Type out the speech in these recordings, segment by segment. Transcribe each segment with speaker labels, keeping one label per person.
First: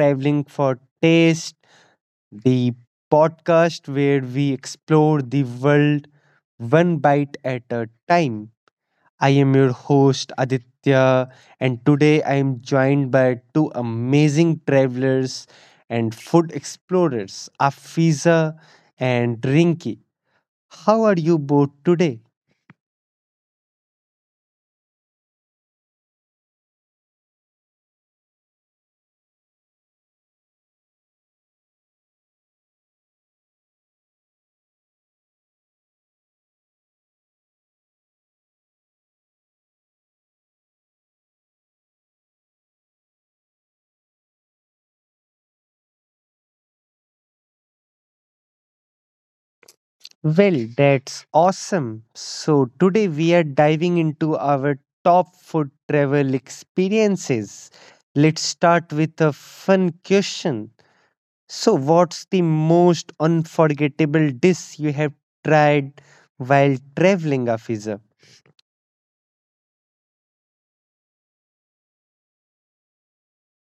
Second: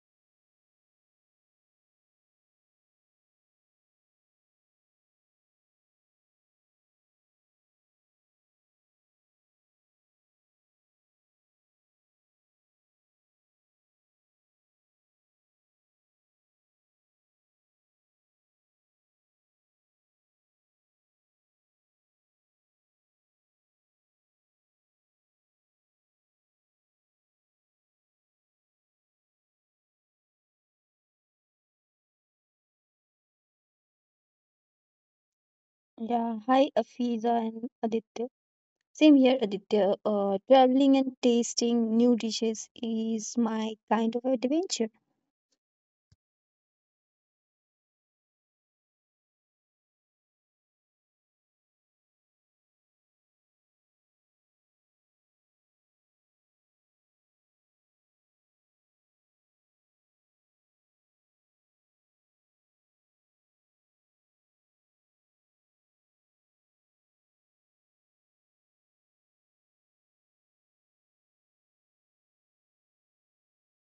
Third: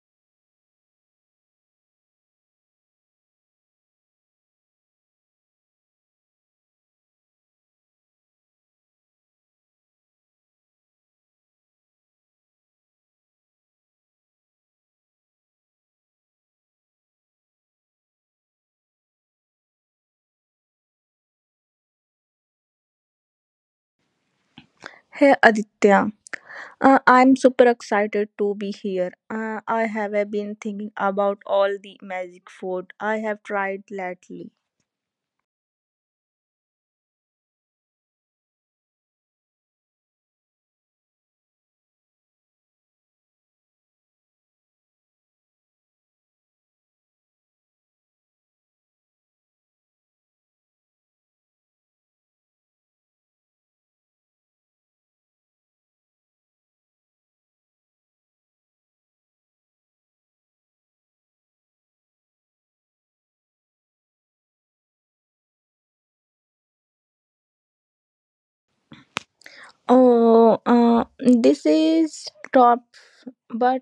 Speaker 1: Traveling for Taste, the podcast where we explore the world one bite at a time. I am your host, Aditya, and today I am joined by two amazing travelers and food explorers, Afiza and Rinki. How are you both today?
Speaker 2: Hey Aditya. I'm super excited to be here. I have been thinking about all the magic food I have tried lately.
Speaker 3: Yeah, hi Afiza and Aditya. Same here, Aditya. Traveling and tasting new dishes is my kind of adventure.
Speaker 1: Well, that's awesome. So, today we are diving into our top food travel experiences. Let's start with a fun question. So, what's the most unforgettable dish you have tried while traveling, Afiza?
Speaker 2: Oh, this is top, but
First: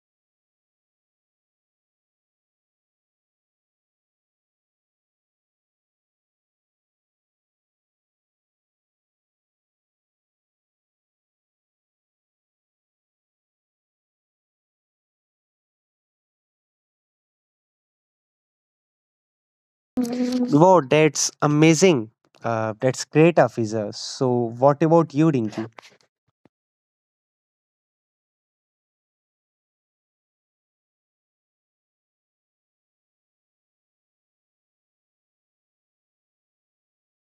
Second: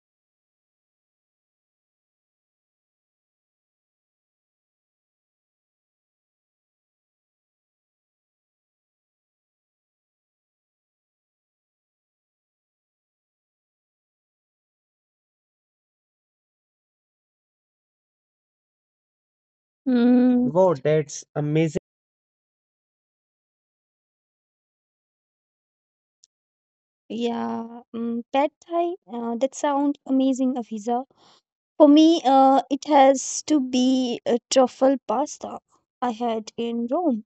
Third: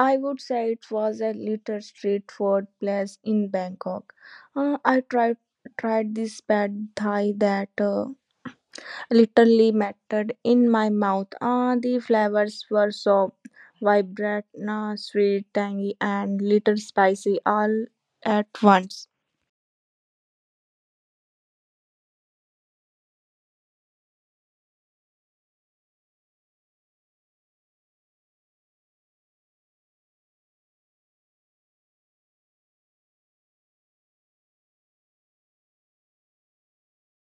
Speaker 2: I would say it was a little street food place in Bangkok. I tried this pad thai that literally melted in my mouth. The flavors were so vibrant, sweet, tangy, and little spicy all at once.
Speaker 3: Mm, wow,
Speaker 1: Wow,
Speaker 3: that's
Speaker 1: that's
Speaker 3: amazing.
Speaker 1: amazing. That's great, Afiza. So, what about you, Rinki?
Speaker 3: Yeah, mm, pad thai. That sounds amazing, Afiza. For me, it has to be a truffle pasta I had in Rome.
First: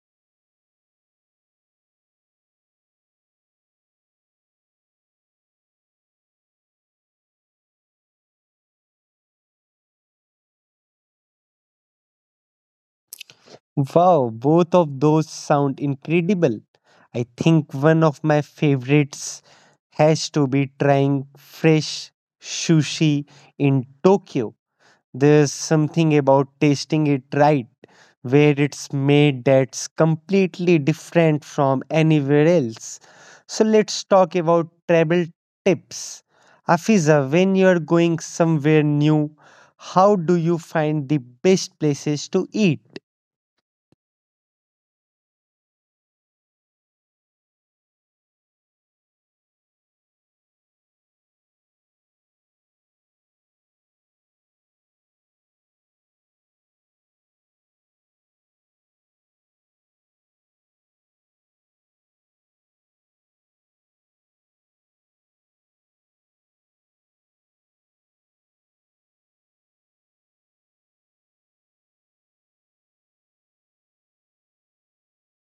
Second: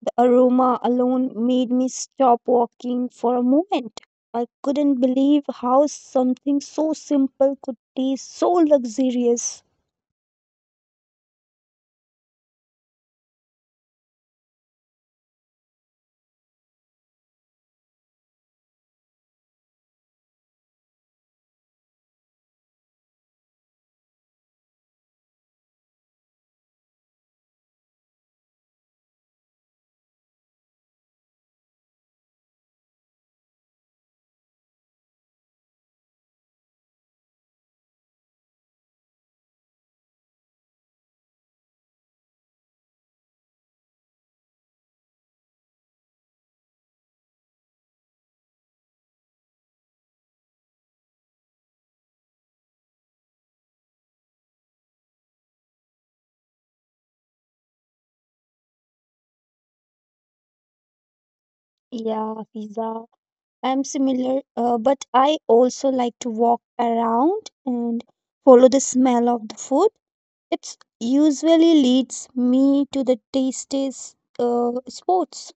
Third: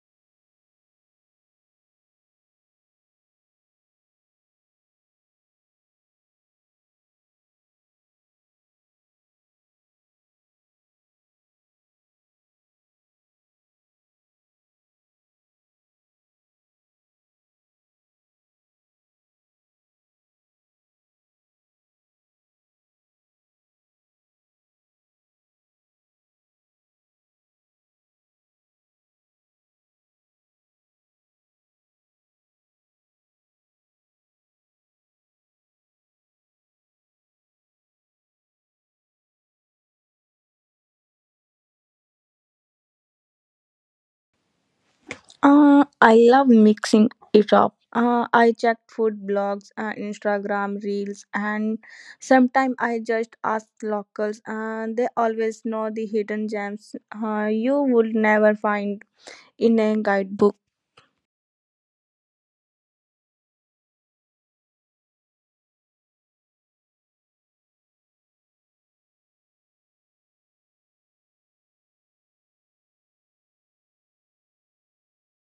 Speaker 3: The aroma alone made me stop walking for a moment. I couldn't believe how something so simple could taste so luxurious.
Speaker 1: Wow, both of those sound incredible. I think one of my favorites has to be trying fresh sushi in Tokyo. There's something about tasting it right where it's made that's completely different from anywhere else. So let's talk about travel tips. Afiza, when you're going somewhere new, how do you find the best places to eat?
Speaker 2: I love mixing it up. I checked food blogs, Instagram reels, and sometimes I just ask locals. They always know the hidden gems you would never find in a guidebook.
Speaker 3: Yeah, pizza. I'm similar, but I also like to walk around and follow the smell of the food. It usually leads me to the tastiest spots.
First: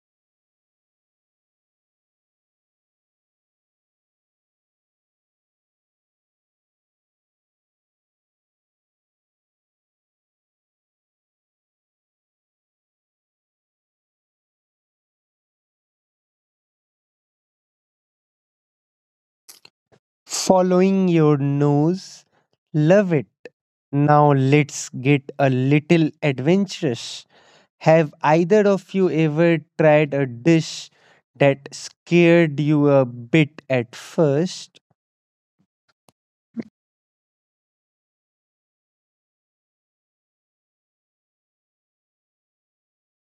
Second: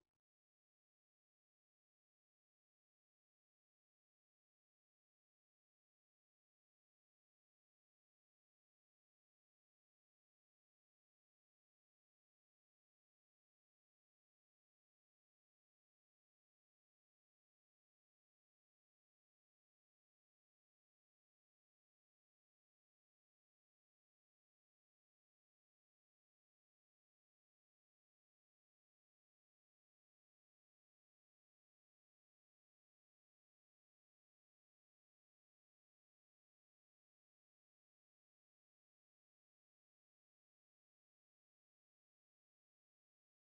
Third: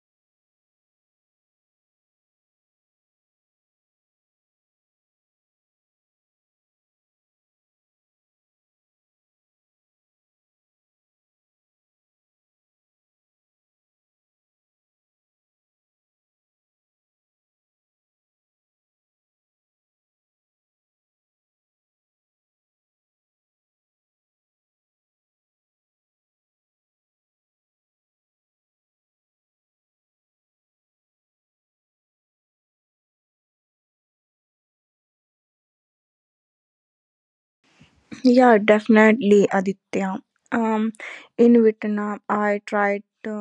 Speaker 1: Following your nose. Love it. Now let's get a little adventurous. Have either of you ever tried a dish that scared you a bit at first?
Speaker 2: Yeah, definitely, Aditya. Um, in Vietnam, I tried to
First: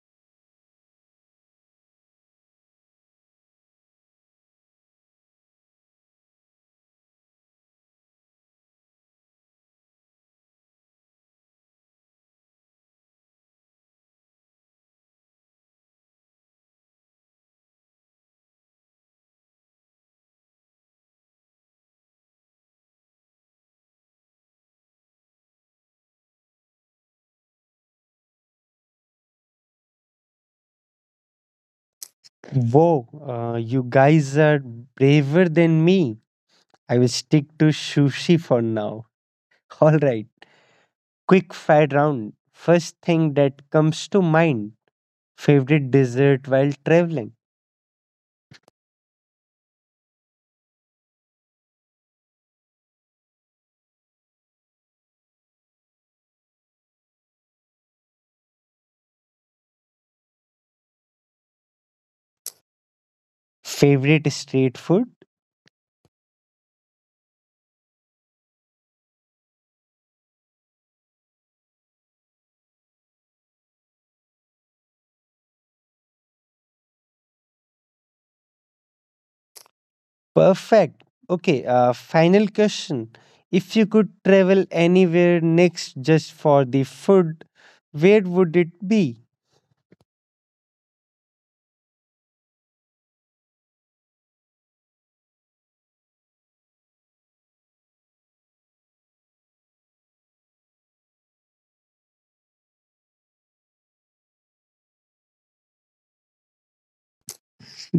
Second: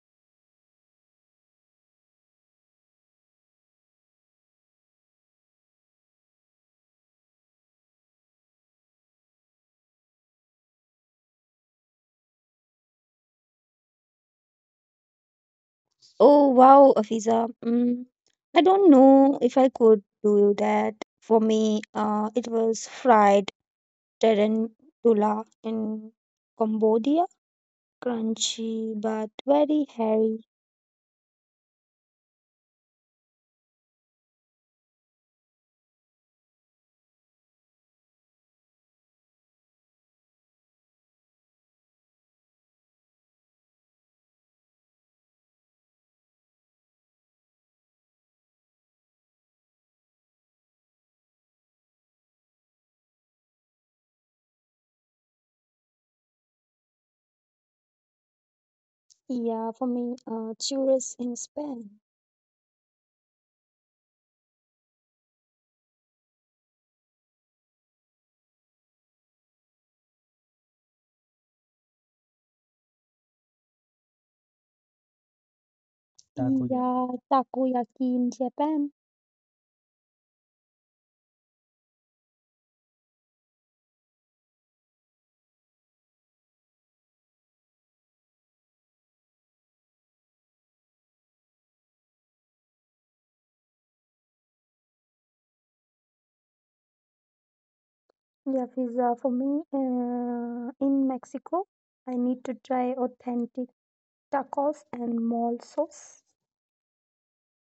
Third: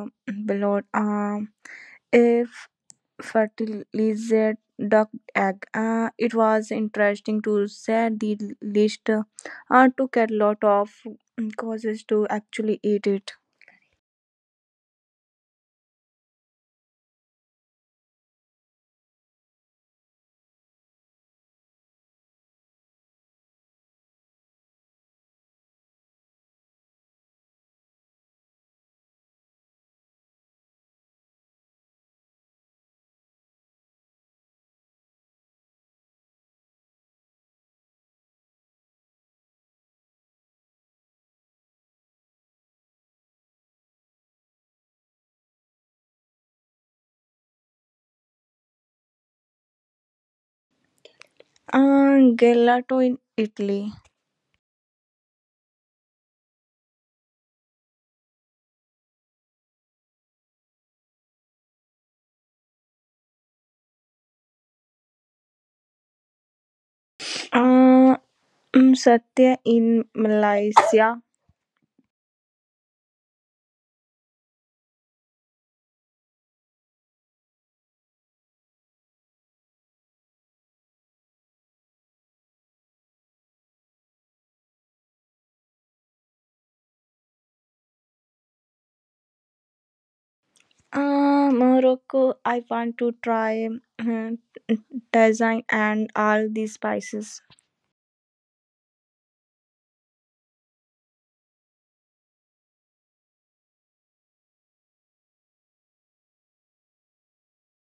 Speaker 2: below a fertilized duck egg. It was interesting to say the least. Took a lot of causes to actually eat it.
Speaker 3: Oh wow, Afiza. Mm, I don't know if I could do that. For me, it was fried tarantula in Cambodia, crunchy but very hairy.
Speaker 1: Whoa, you guys are braver than me. I will stick to sushi for now. All right, quick fire round. First thing that comes to mind, favorite dessert while traveling,
Speaker 2: Gelato in Italy.
Speaker 3: Yeah, for me, churros in Spain.
Speaker 1: favorite street food.
Speaker 2: Uh, Satya in Malaysia.
Speaker 3: Takoyaki. Yeah, takoyaki in Japan.
Speaker 1: Perfect. Okay, final question. If you could travel anywhere next just for the food, where would it be?
Speaker 2: Morocco. I want to try mm, design and all these spices.
Speaker 3: Yeah, Fiza, for me, in Mexico, I need to try authentic tacos and mole sauce.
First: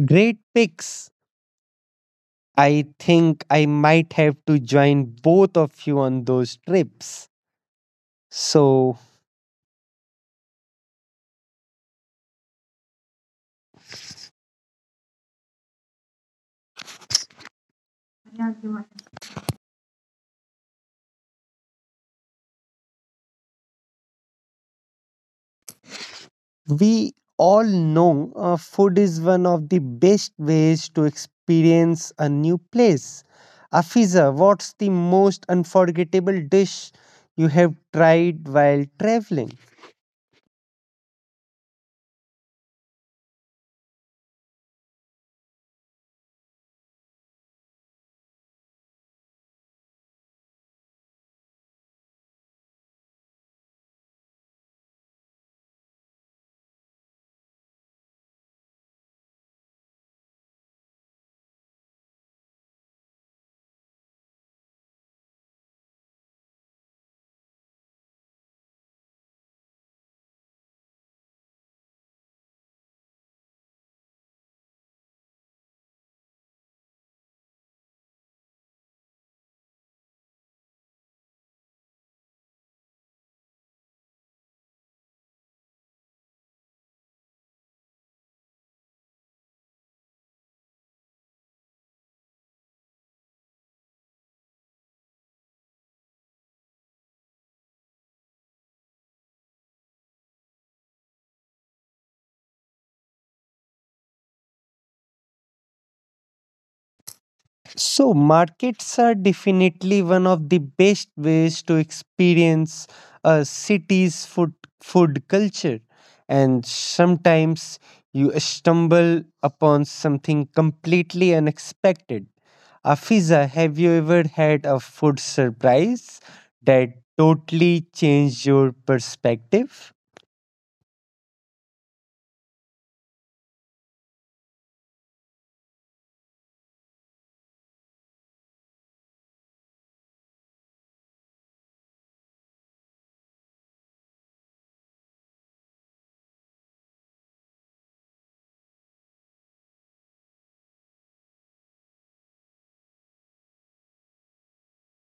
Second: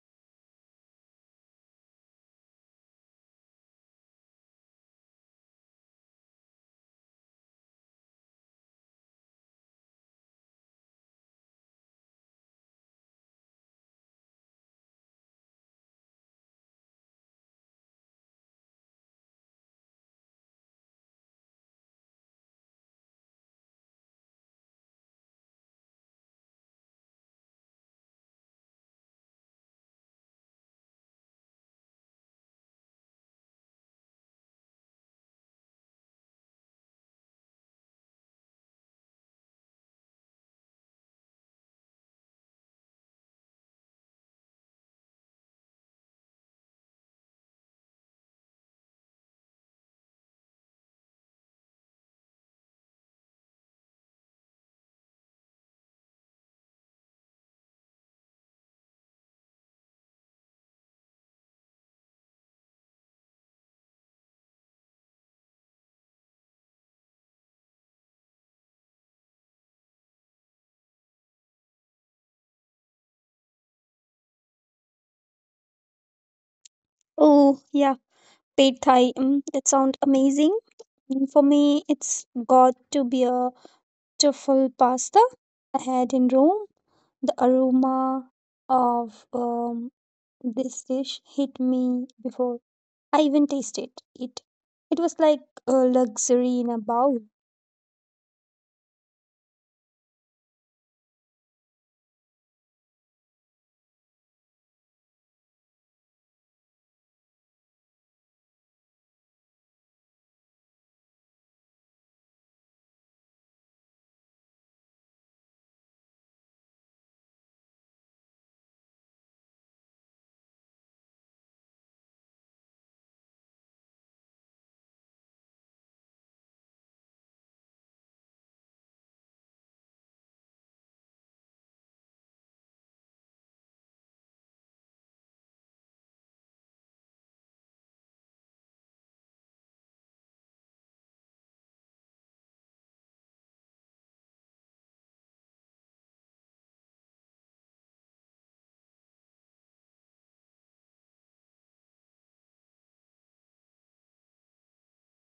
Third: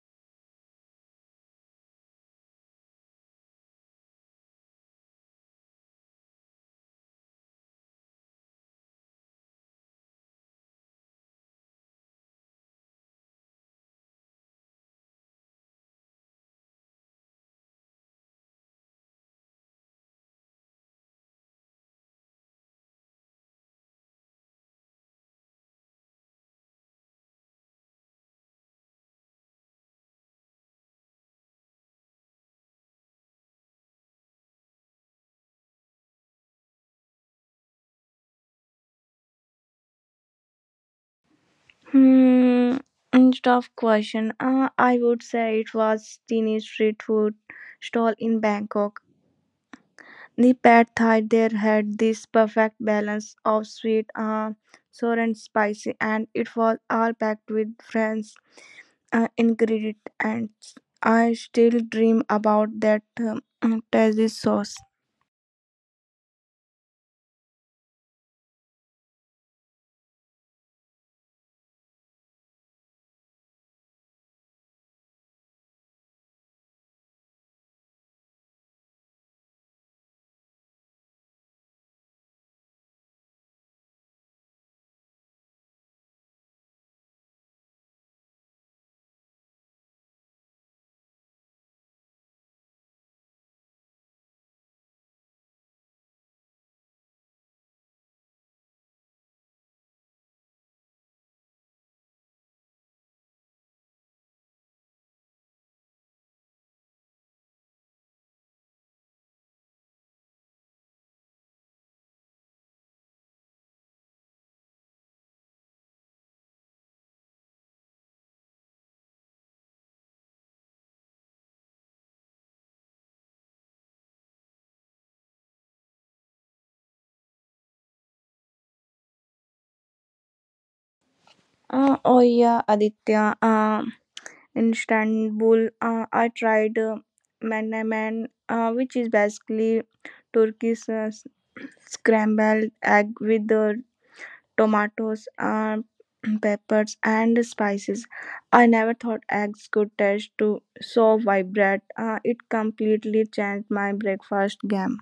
Speaker 1: Great picks. I think I might have to join both of you on those trips. So, we all know food is one of the best ways to experience a new place. Afiza, what's the most unforgettable dish you have tried while traveling?
Speaker 2: Hmm, and tough question, I would say it was teenage street food stall in Bangkok. The pad thai there had this perfect balance of sweet, sour and spicy, and it was all packed with friends, ingredients. I still dream about that tasty sauce.
Speaker 3: Oh, yeah. Pad Thai. Mm, that sounds amazing. Mm, for me, it's got to be a truffle pasta I had in Rome. The aroma of this dish hit me before I even tasted it. It was like a luxury in a bowl.
Speaker 1: So, markets are definitely one of the best ways to experience a city's food culture. And sometimes you stumble upon something completely unexpected. Afiza, have you ever had a food surprise that totally changed your perspective?
Speaker 2: Oh yeah, Aditya. In Istanbul, I tried menemen, which is basically Turkish scrambled egg with the tomatoes, peppers, and spices. I never thought eggs could taste to so vibrant. It completely changed my breakfast game.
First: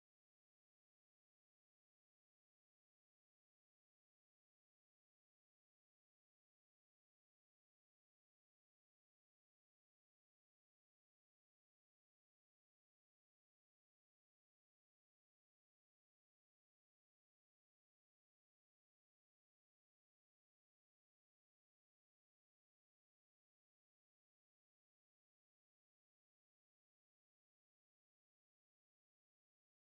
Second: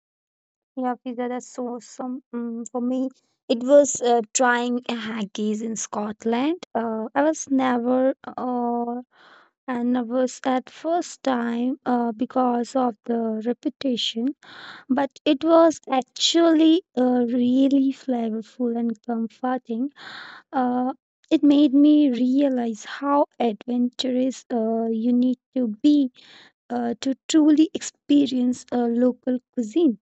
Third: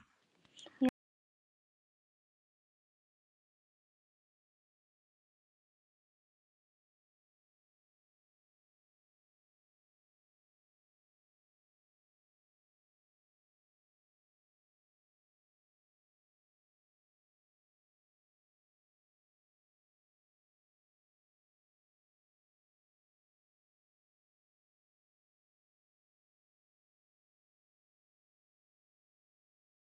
Speaker 3: Yeah, pizza, that's so awesome. Mm, for me, it was trying a haggis in Scotland. I was never and I was at first time because of the repetition, but it was actually really flavorful and comforting. Uh, it made me realize how adventurous you need to be to truly experience a local cuisine.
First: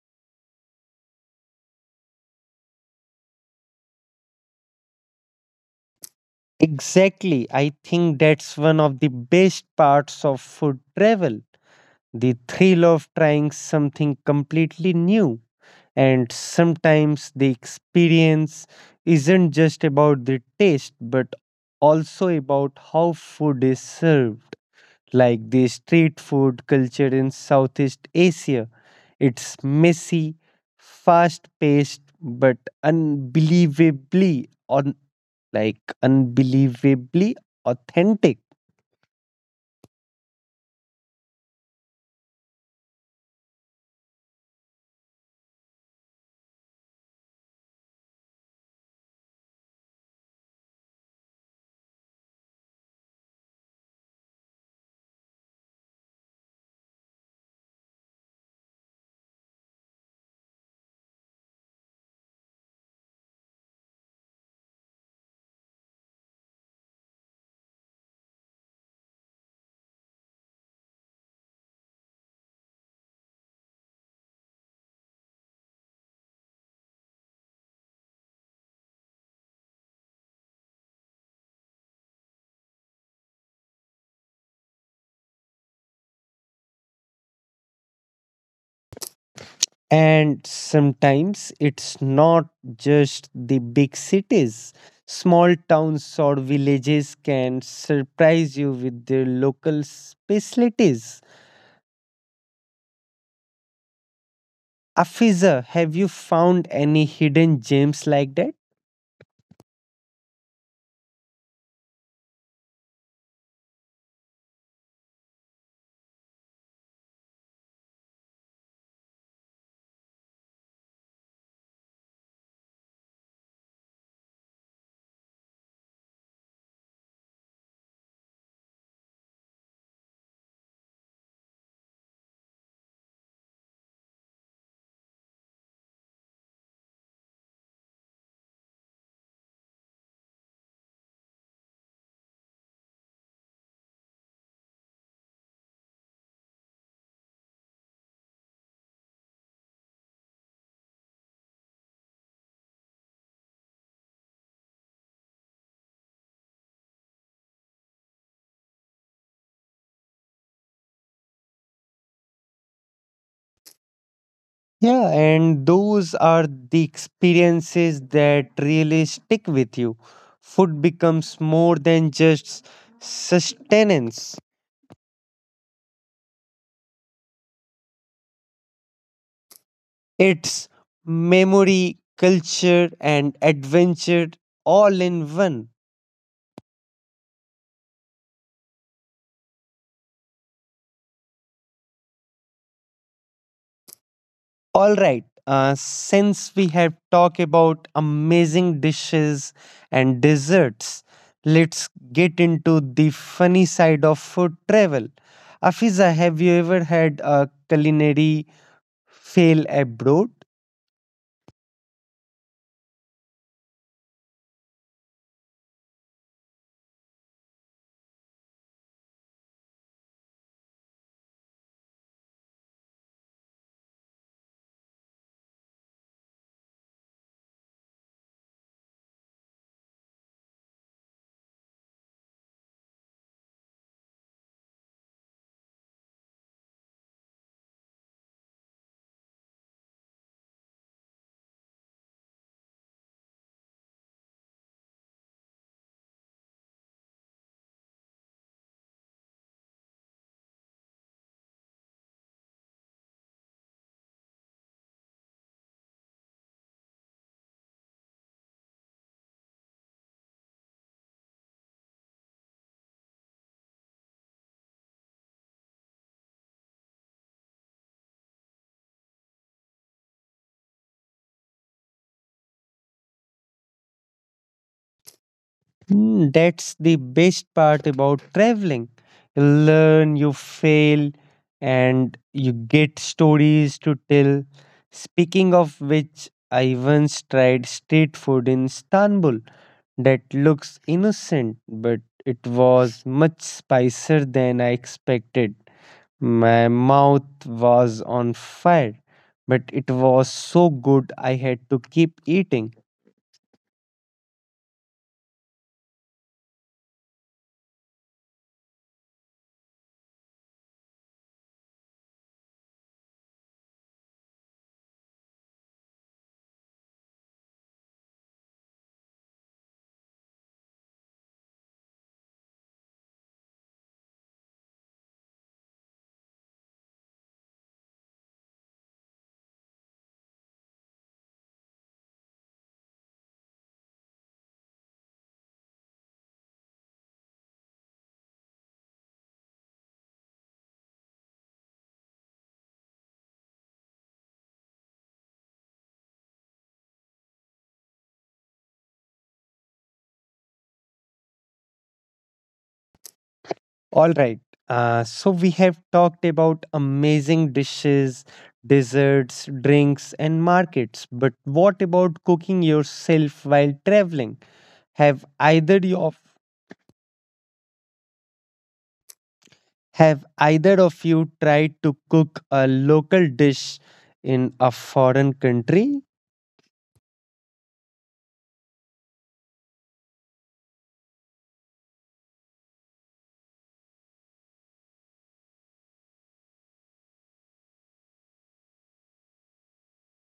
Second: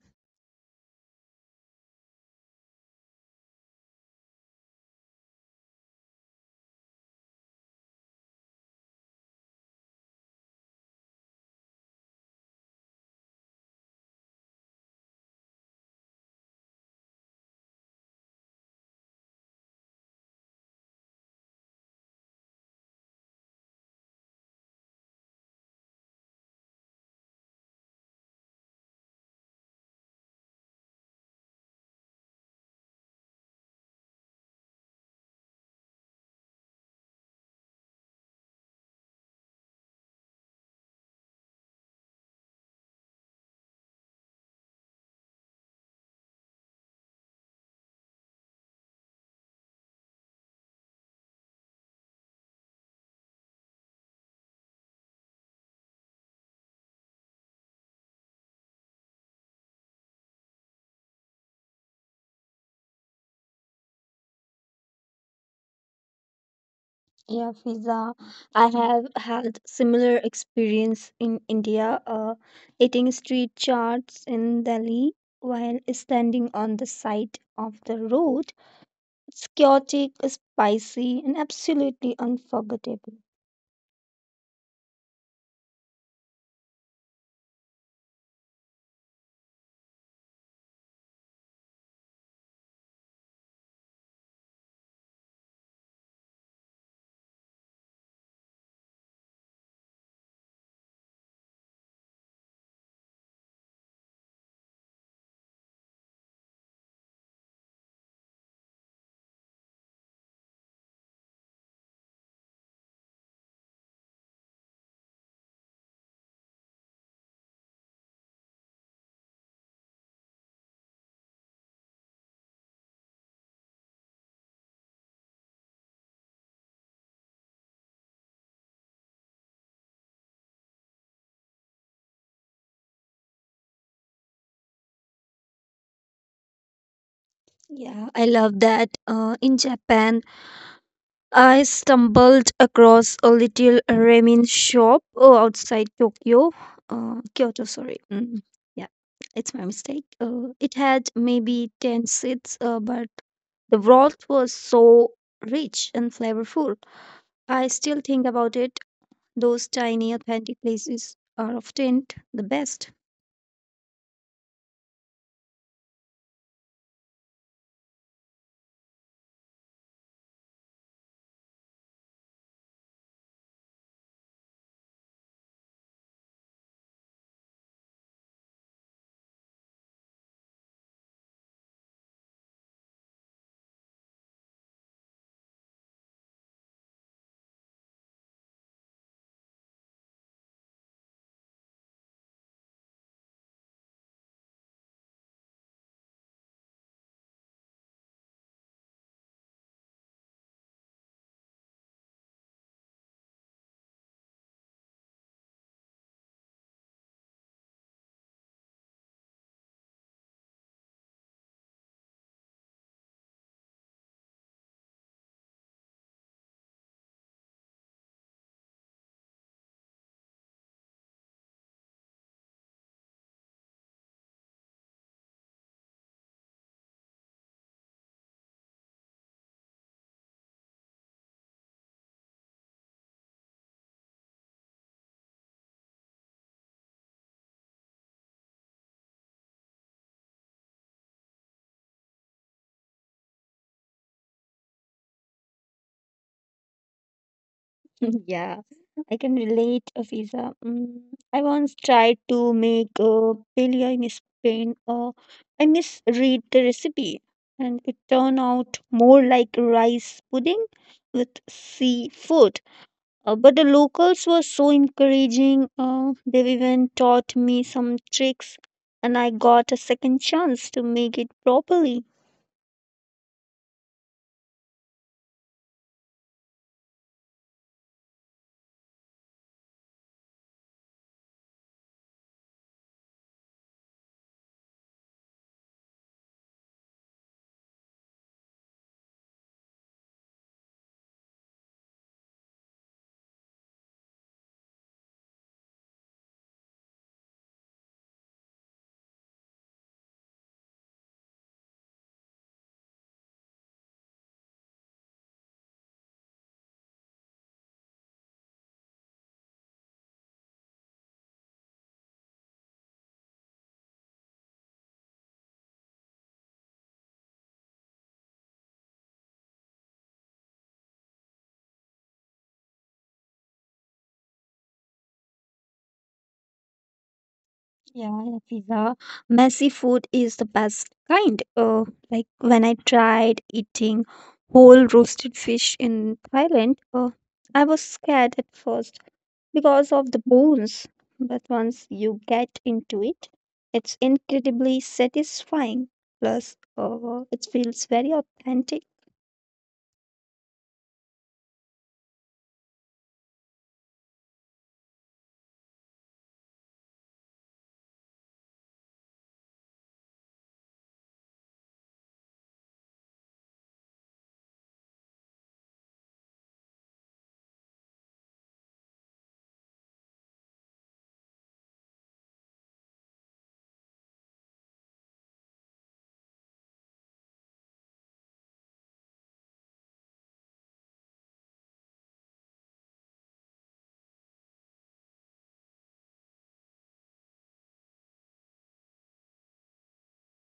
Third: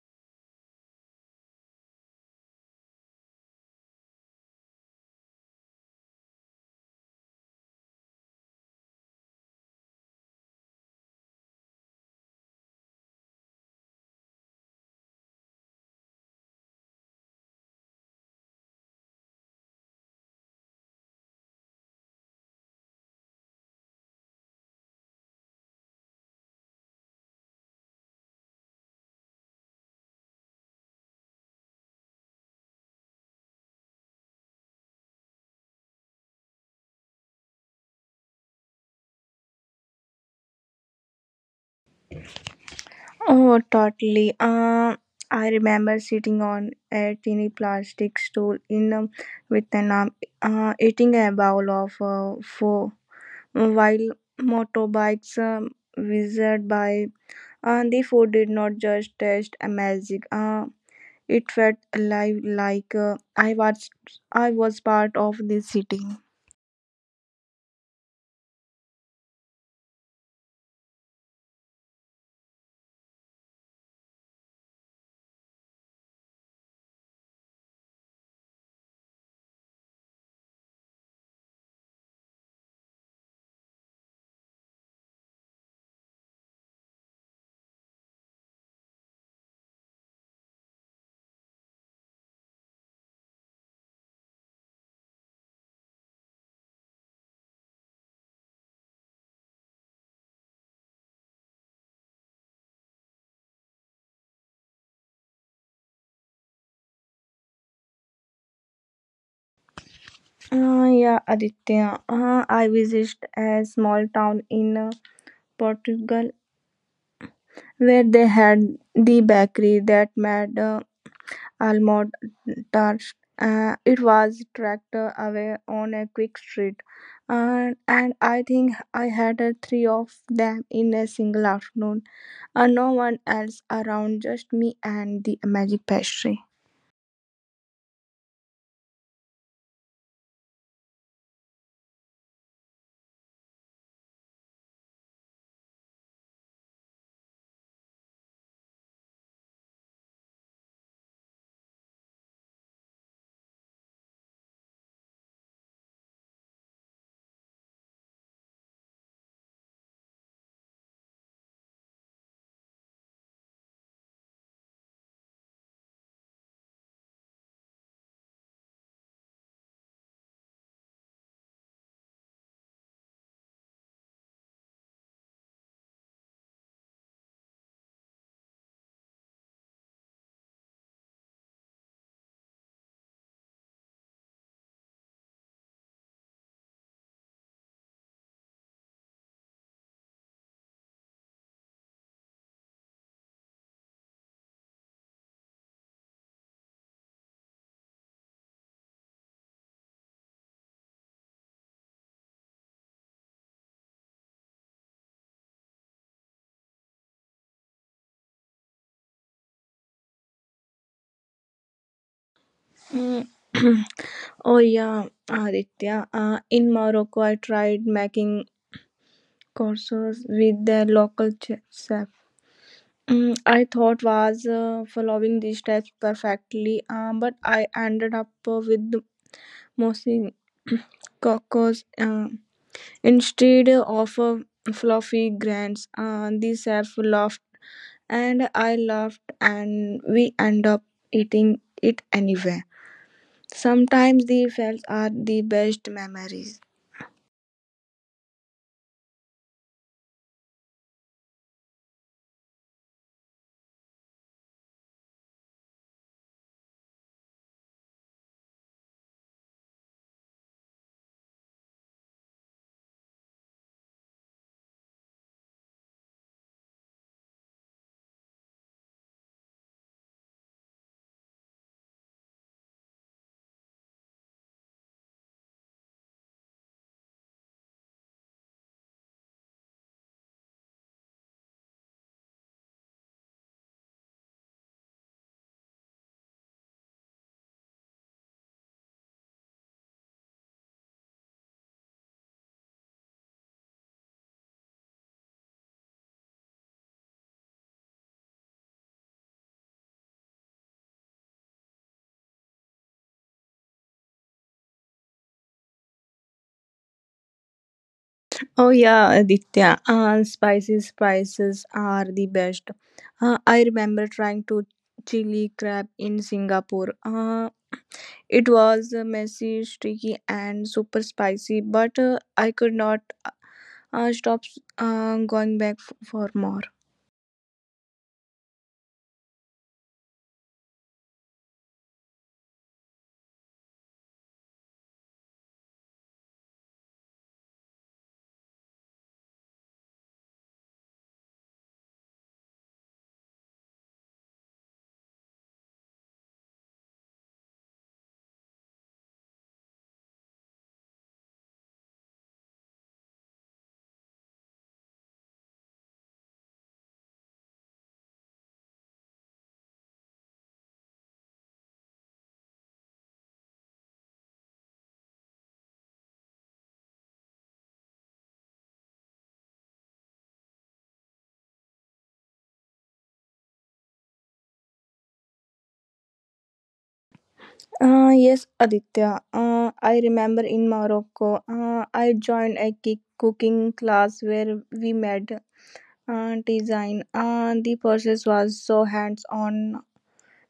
Speaker 1: Exactly. I think that's one of the best parts of food travel, the thrill of trying something completely new. And sometimes the experience isn't just about the taste, but also about how food is served. Like the street food culture in Southeast Asia, it's messy, fast paced, but unbelievably on like unbelievably authentic.
Speaker 2: Oh, totally. I remember sitting on a teeny plastic stool in Vietnam, eating a bowl of pho while motorbikes whizzed by. The food did not just taste amazing. It felt alive, like I was part of the city.
Speaker 3: Yeah, Fiza. I have had similar experience in India, eating street charts in Delhi while standing on the side of the road. It's chaotic, spicy, and absolutely unforgettable.
Speaker 1: And sometimes it's not just the big cities. Small towns or villages can surprise you with their local specialties. Afiza, have you found any hidden gems like that?
Speaker 2: Yeah, Aditya. I visited a small town in Portugal where they had the bakery that made almond touched. It was tractor away on a quick street, and I think I had three of them in a single afternoon, and no one else around, just me and the magic pastry.
Speaker 3: Yeah, I love that. In Japan, I stumbled across a little ramen shop outside Kyoto, sorry. Mm, yeah, it's my mistake. It had maybe 10 seats, but the broth was so rich and flavorful. I still think about it. Those tiny, authentic places are often the best.
Speaker 1: Yeah, and those are the experiences that really stick with you. Food becomes more than just sustenance. It's memory, culture, and adventure all in one. All right. Since we have talked about amazing dishes and desserts, let's get into the funny side of food travel. Afiza, have you ever had a culinary fail abroad?
Speaker 2: Mm. Oh yeah, Aditya. In Morocco, I tried making courses with the local chef. I thought was following these steps perfectly, but I ended up with mostly cocos instead of fluffy grains. These have laughed and I laughed, and we end up eating it anyway. Sometimes the fails are the best memories.
Speaker 3: Yeah, I can relate, Afiza. Mm, I once tried to make a biryani in Spain. I misread the recipe, and it turned out more like rice pudding with seafood. But the locals were so encouraging. They even taught me some tricks, and I got a second chance to make it properly.
Speaker 1: Mm, that's the best part about traveling. You learn, you fail, and you get stories to tell. Speaking of which, I once tried street food in Istanbul that looks innocent, but it was much spicier than I expected. My mouth was on fire, but it was so good I had to keep eating.
Speaker 2: Oh yeah, Aditya. Spicy spices are the best. I remember trying to chili crab in Singapore. It was messy, sticky, and super spicy, but I could not stops going back for more.
Speaker 3: Yeah, Hafiza, messy food is the best kind. Like when I tried eating whole roasted fish in Thailand, I was scared at first because of the bones. But once you get into it, it's incredibly satisfying. Plus, it feels very authentic.
Speaker 1: All right. So we have talked about amazing dishes, desserts, drinks, and markets. But what about cooking yourself while traveling? Have either you of have either of you tried to cook a local dish in a foreign country?
Speaker 2: Yes, Aditya. I remember in Morocco, I joined a kick cooking class where we made design. The process was so hands on.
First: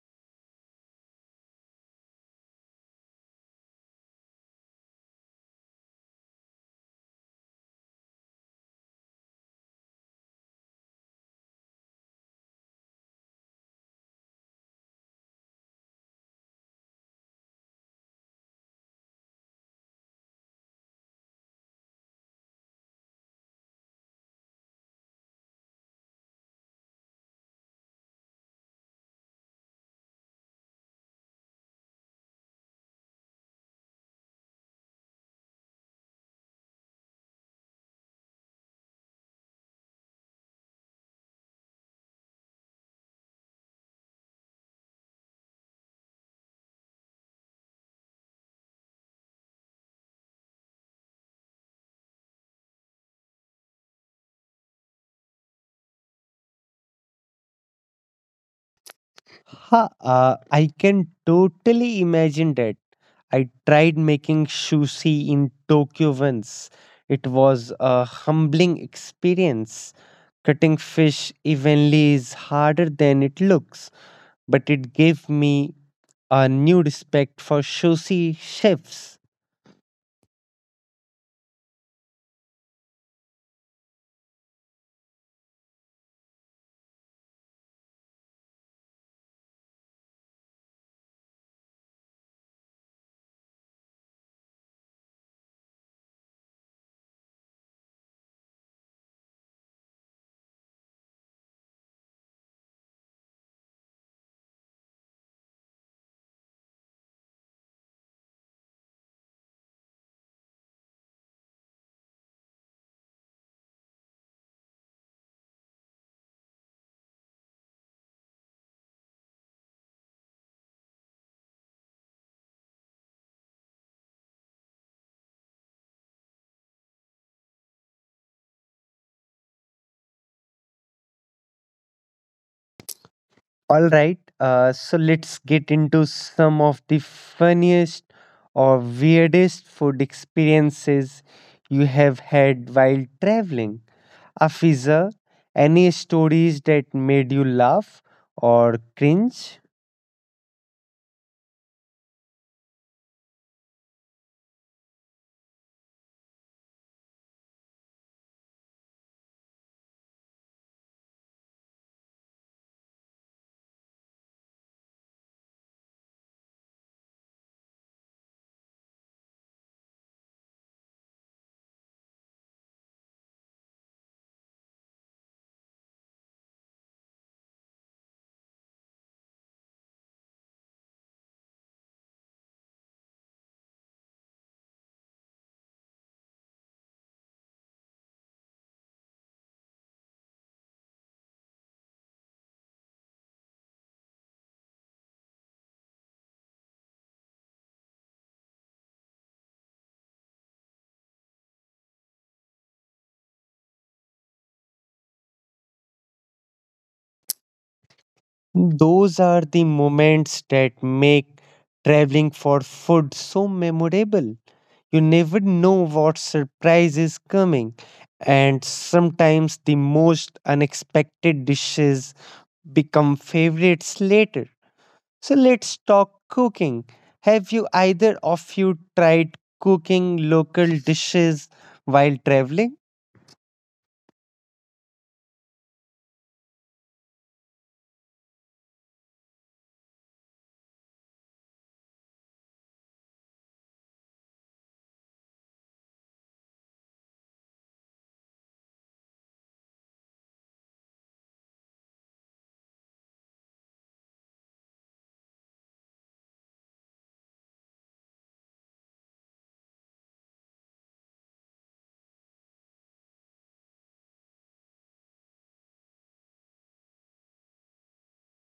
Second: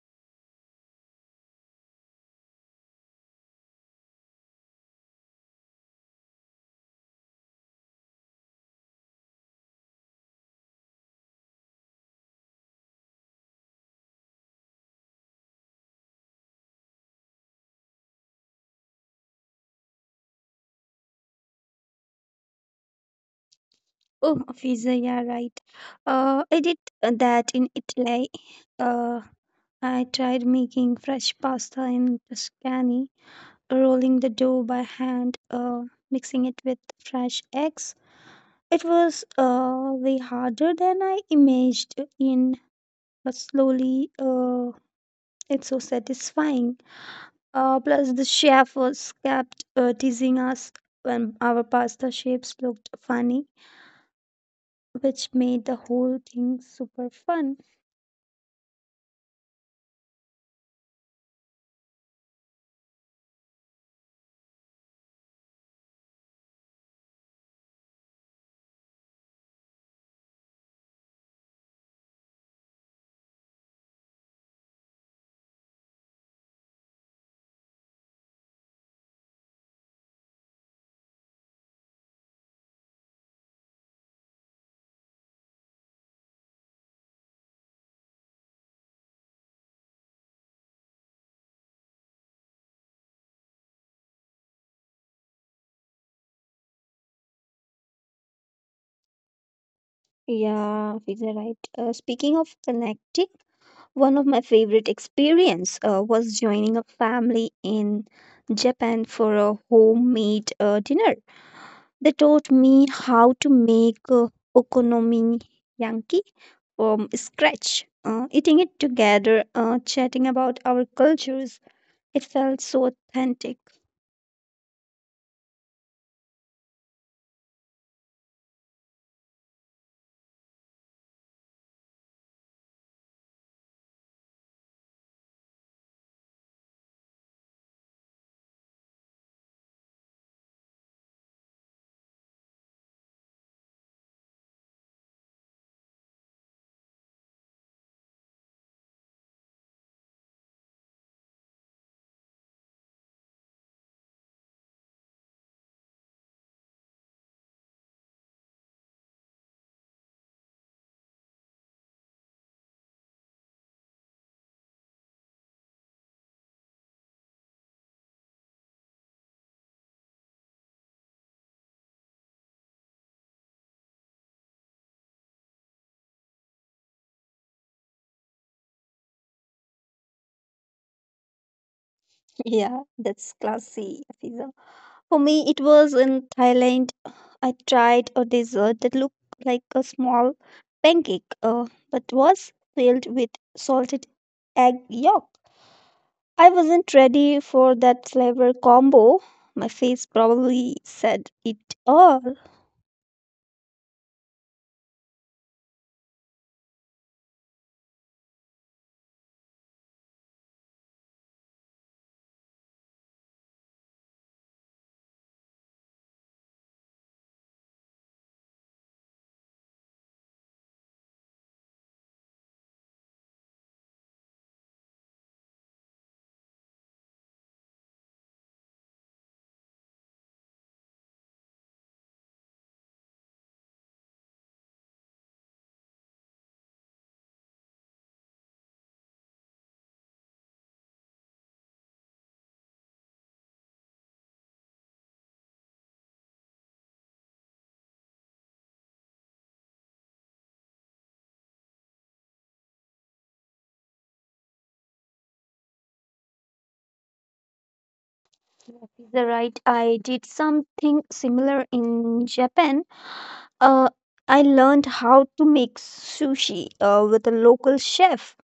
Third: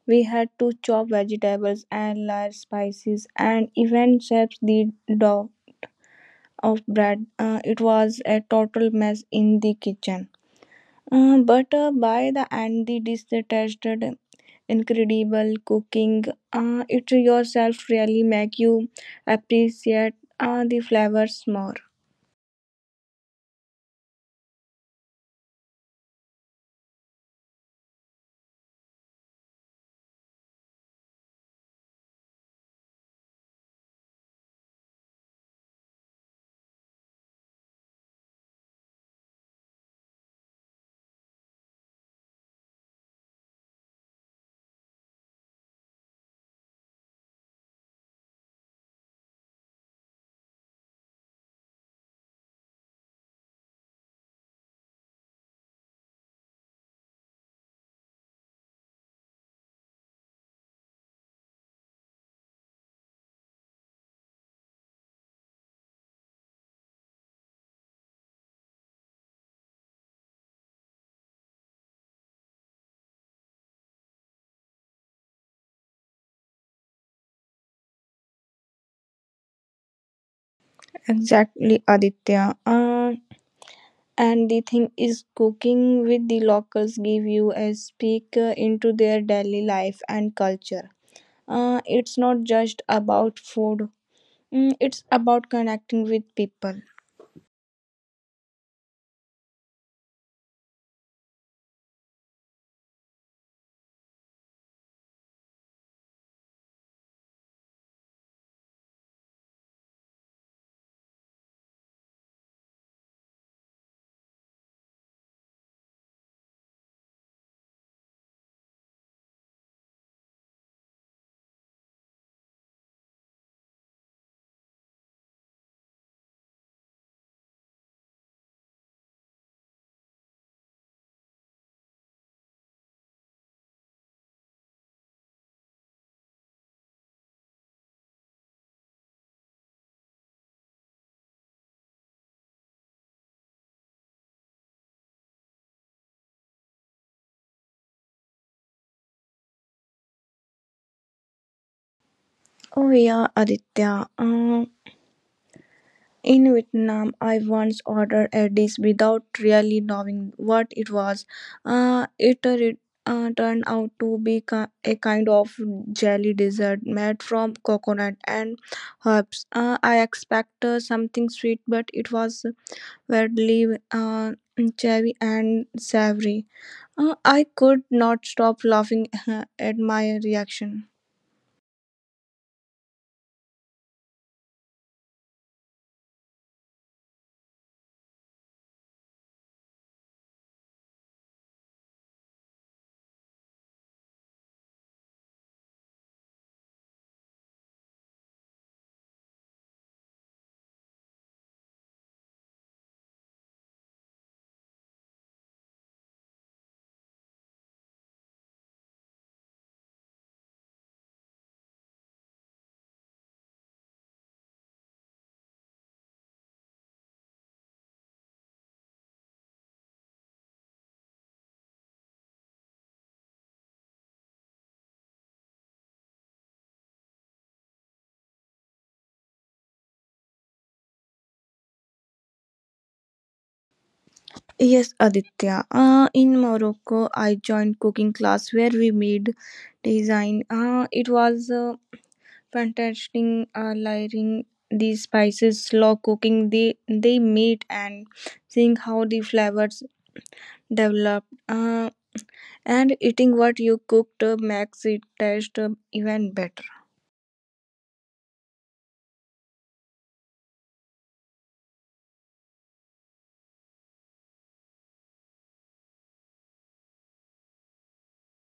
Speaker 2: We had to chop vegetables and layer spices and even shape the dough of bread. It was a total mess in the kitchen. But by the end, the dish tasted incredible. Cooking it yourself really make you appreciate the flavors more.
Speaker 3: Oh, Hafiza, yeah, right. I did that in Italy. Uh, I tried making fresh pasta in Tuscany, rolling the dough by hand, mixing it with fresh eggs. It was way harder than I but slowly it's so satisfying. Plus, the chef was kept teasing us when our pasta shapes looked funny, which made the whole thing super fun.
Speaker 1: Huh, I can totally imagine that. I tried making sushi in Tokyo once. It was a humbling experience. Cutting fish evenly is harder than it looks, but it gave me a new respect for sushi chefs.
Speaker 2: Exactly, Aditya. uh, and the thing is, cooking with the locals give you a peek into their daily life and culture. It's not just about food. Mm, it's about connecting with people.
Speaker 3: Yeah, Fiza, right. Speaking of connecting, one of my favorite experience was joining a family in Japan for a homemade dinner. They taught me how to make okonomiyaki from scratch. Eating it together, chatting about our cultures, it felt so authentic.
Speaker 1: All right, so let's get into some of the funniest or weirdest food experiences you have had while traveling. Afiza, any stories that made you laugh or cringe?
Speaker 2: Oh yeah, Aditya. In Vietnam, I once ordered a dish without really knowing what it was. It turned out to be a kind of jelly dessert made from coconut and herbs. I expected something sweet, but it was weirdly chewy and savory. I could not stop laughing at my reaction.
Speaker 3: Yeah, that's classy, Fiza. For me, it was in Thailand. I tried a dessert that looked like a small pancake, but was filled with salted egg yolk. I wasn't ready for that flavor combo. My face probably said it all.
Speaker 1: Those are the moments that make traveling for food so memorable. You never know what surprise is coming, and sometimes the most unexpected dishes become favorites later. So let's talk cooking. Have you either of you tried cooking local dishes while traveling?
Speaker 2: Yes, Aditya. In Morocco, I joined cooking class where we made design. It was fantastic learning these spices, slow cooking they made, and seeing how the flavors developed. And eating what you cooked makes it taste even better.
Speaker 3: You're right. I did something similar in Japan. Uh, I learned how to make sushi with a local chef.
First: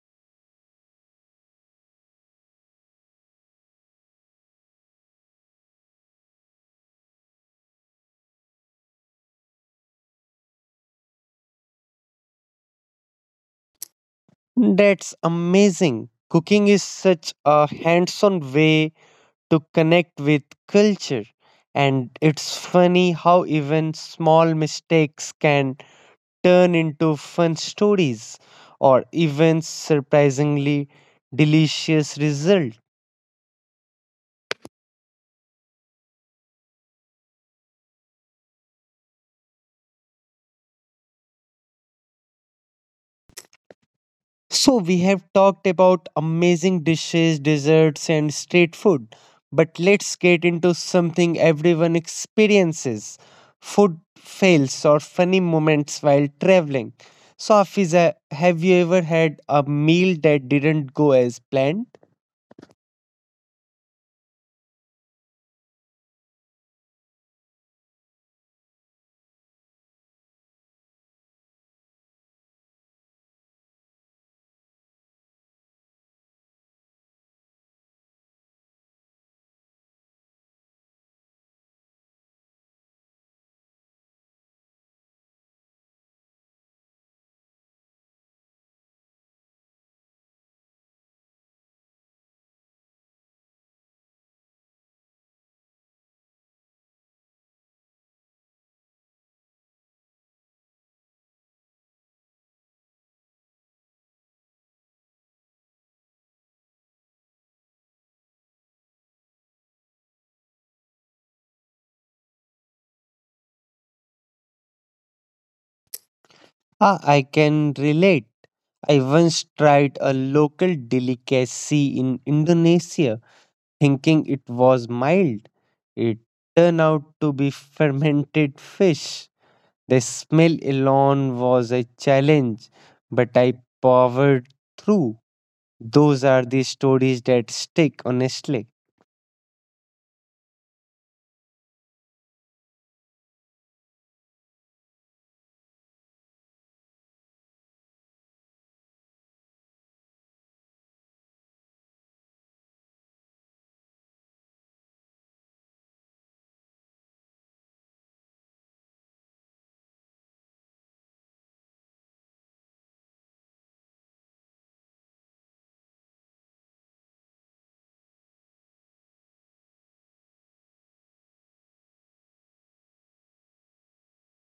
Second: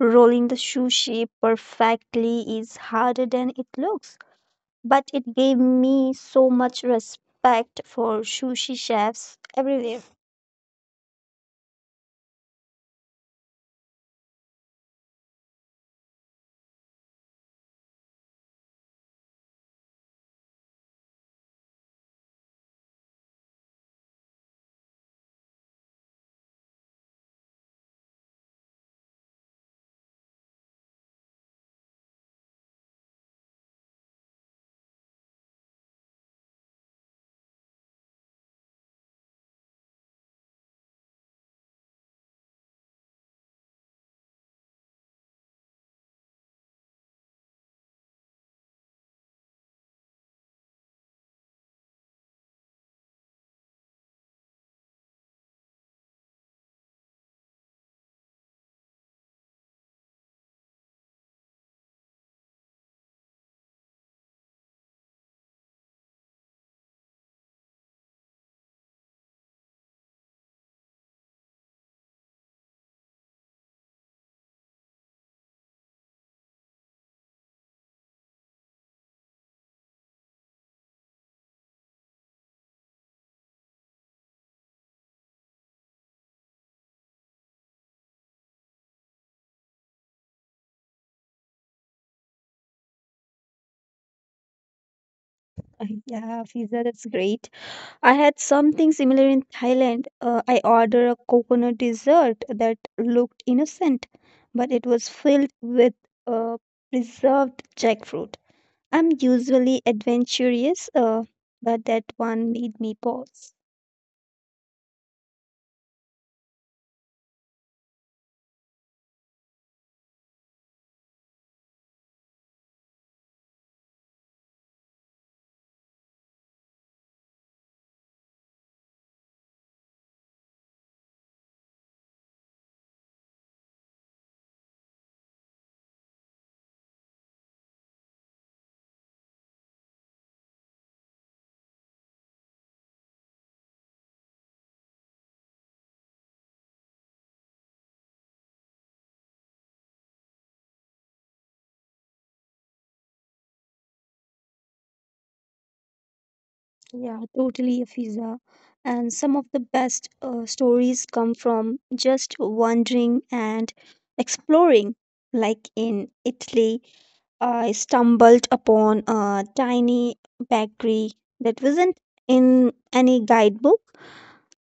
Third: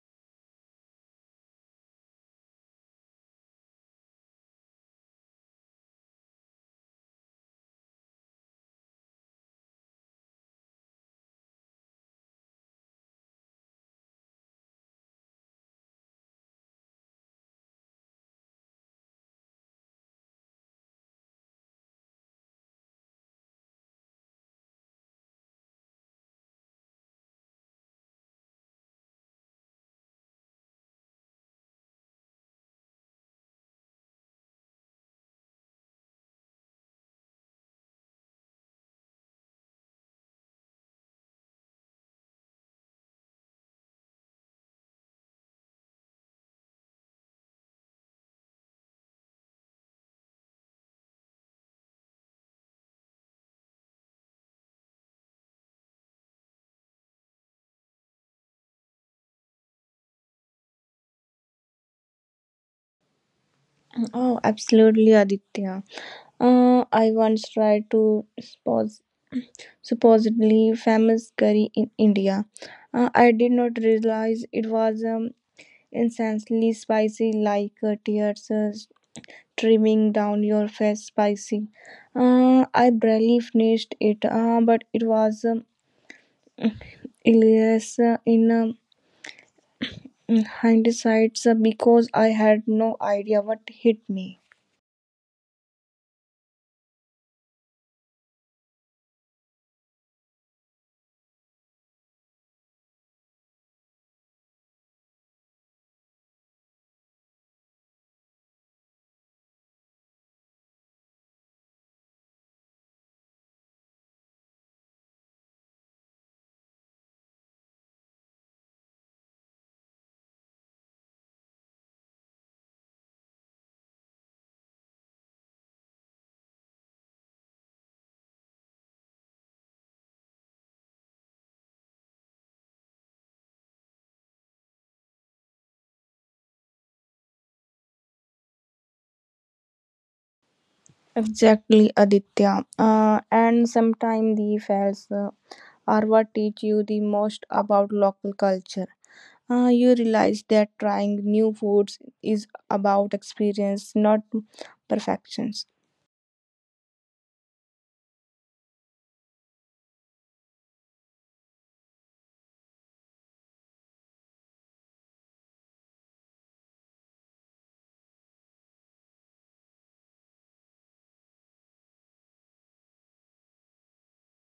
Speaker 3: Rolling the sushi perfectly is harder than it looks, but it gave me so much respect for sushi chefs everywhere.
Speaker 1: That's amazing. Cooking is such a hands on way to connect with culture. And it's funny how even small mistakes can turn into fun stories or even surprisingly delicious results. So, we have talked about amazing dishes, desserts, and street food, but let's get into something everyone experiences, food fails or funny moments while traveling. So, Afiza, have you ever had a meal that didn't go as planned?
Speaker 2: Oh, absolutely, Aditya. I once tried to supposedly famous curry in India. I did not realize it was insanely spicy, like tears streaming down your face. Spicy. I barely finished it, but it was hilarious in hindsight because I had no idea what hit me.
Speaker 3: Yeah, Fiza, that's great. I had something similar in Thailand. I ordered a coconut dessert that looked innocent, but it was filled with uh, preserved jackfruit. I'm usually adventurous, but that one made me pause.
Speaker 1: Ah, I can relate. I once tried a local delicacy in Indonesia, thinking it was mild. It turned out to be fermented fish. The smell alone was a challenge, but I powered through. Those are the stories that stick, honestly.
Speaker 2: Exactly, Aditya. And sometimes the fails are what teach you the most about local culture. You realize that trying new foods is about experience, not perfections.
Speaker 3: Yeah, totally, Fiza. And some of the best stories come from just wandering and exploring. Like in Italy, I stumbled upon a tiny bakery that wasn't in any guidebook.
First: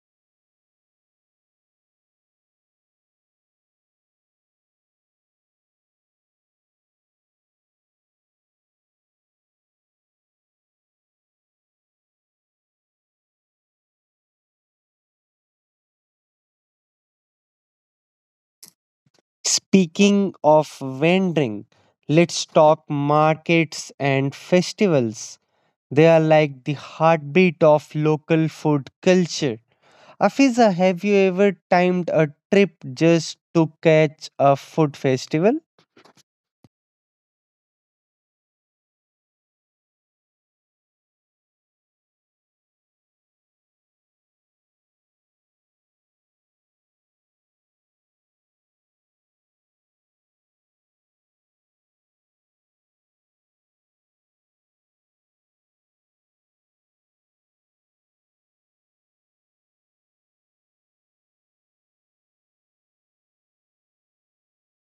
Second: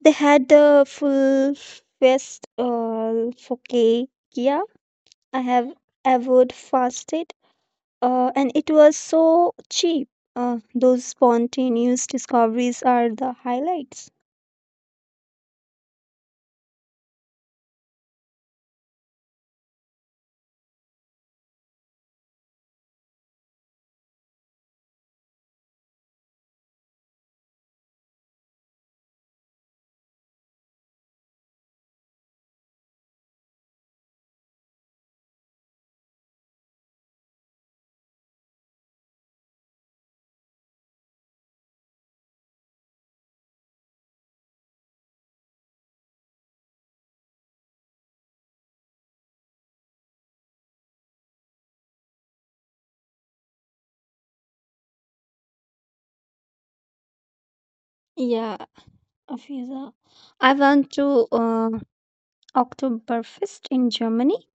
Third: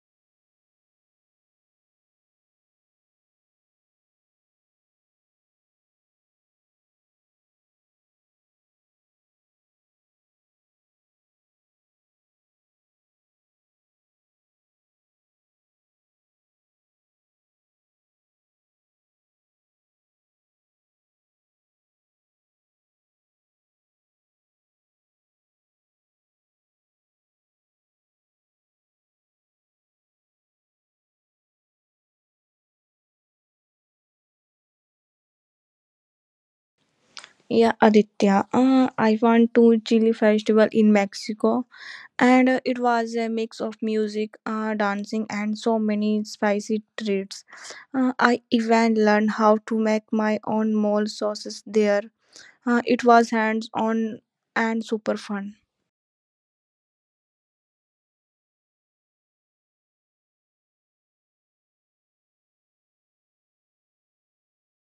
Speaker 3: They had the full fest focaccia I have ever fasted, and it was so cheap. Those spontaneous discoveries are the highlights.
Speaker 1: Speaking of vending, let's talk markets and festivals. They are like the heartbeat of local food culture. Afiza, have you ever timed a trip just to catch a food festival?
Speaker 2: Yeah, Aditya, I went to Chili Festival in Mexico, and it was a mix of music, dancing, and so many spicy treats. I even learned how to make my own mole sauces there. It was hands on and super fun.
Speaker 3: Yeah, Afiza. I went to Oktoberfest in Germany.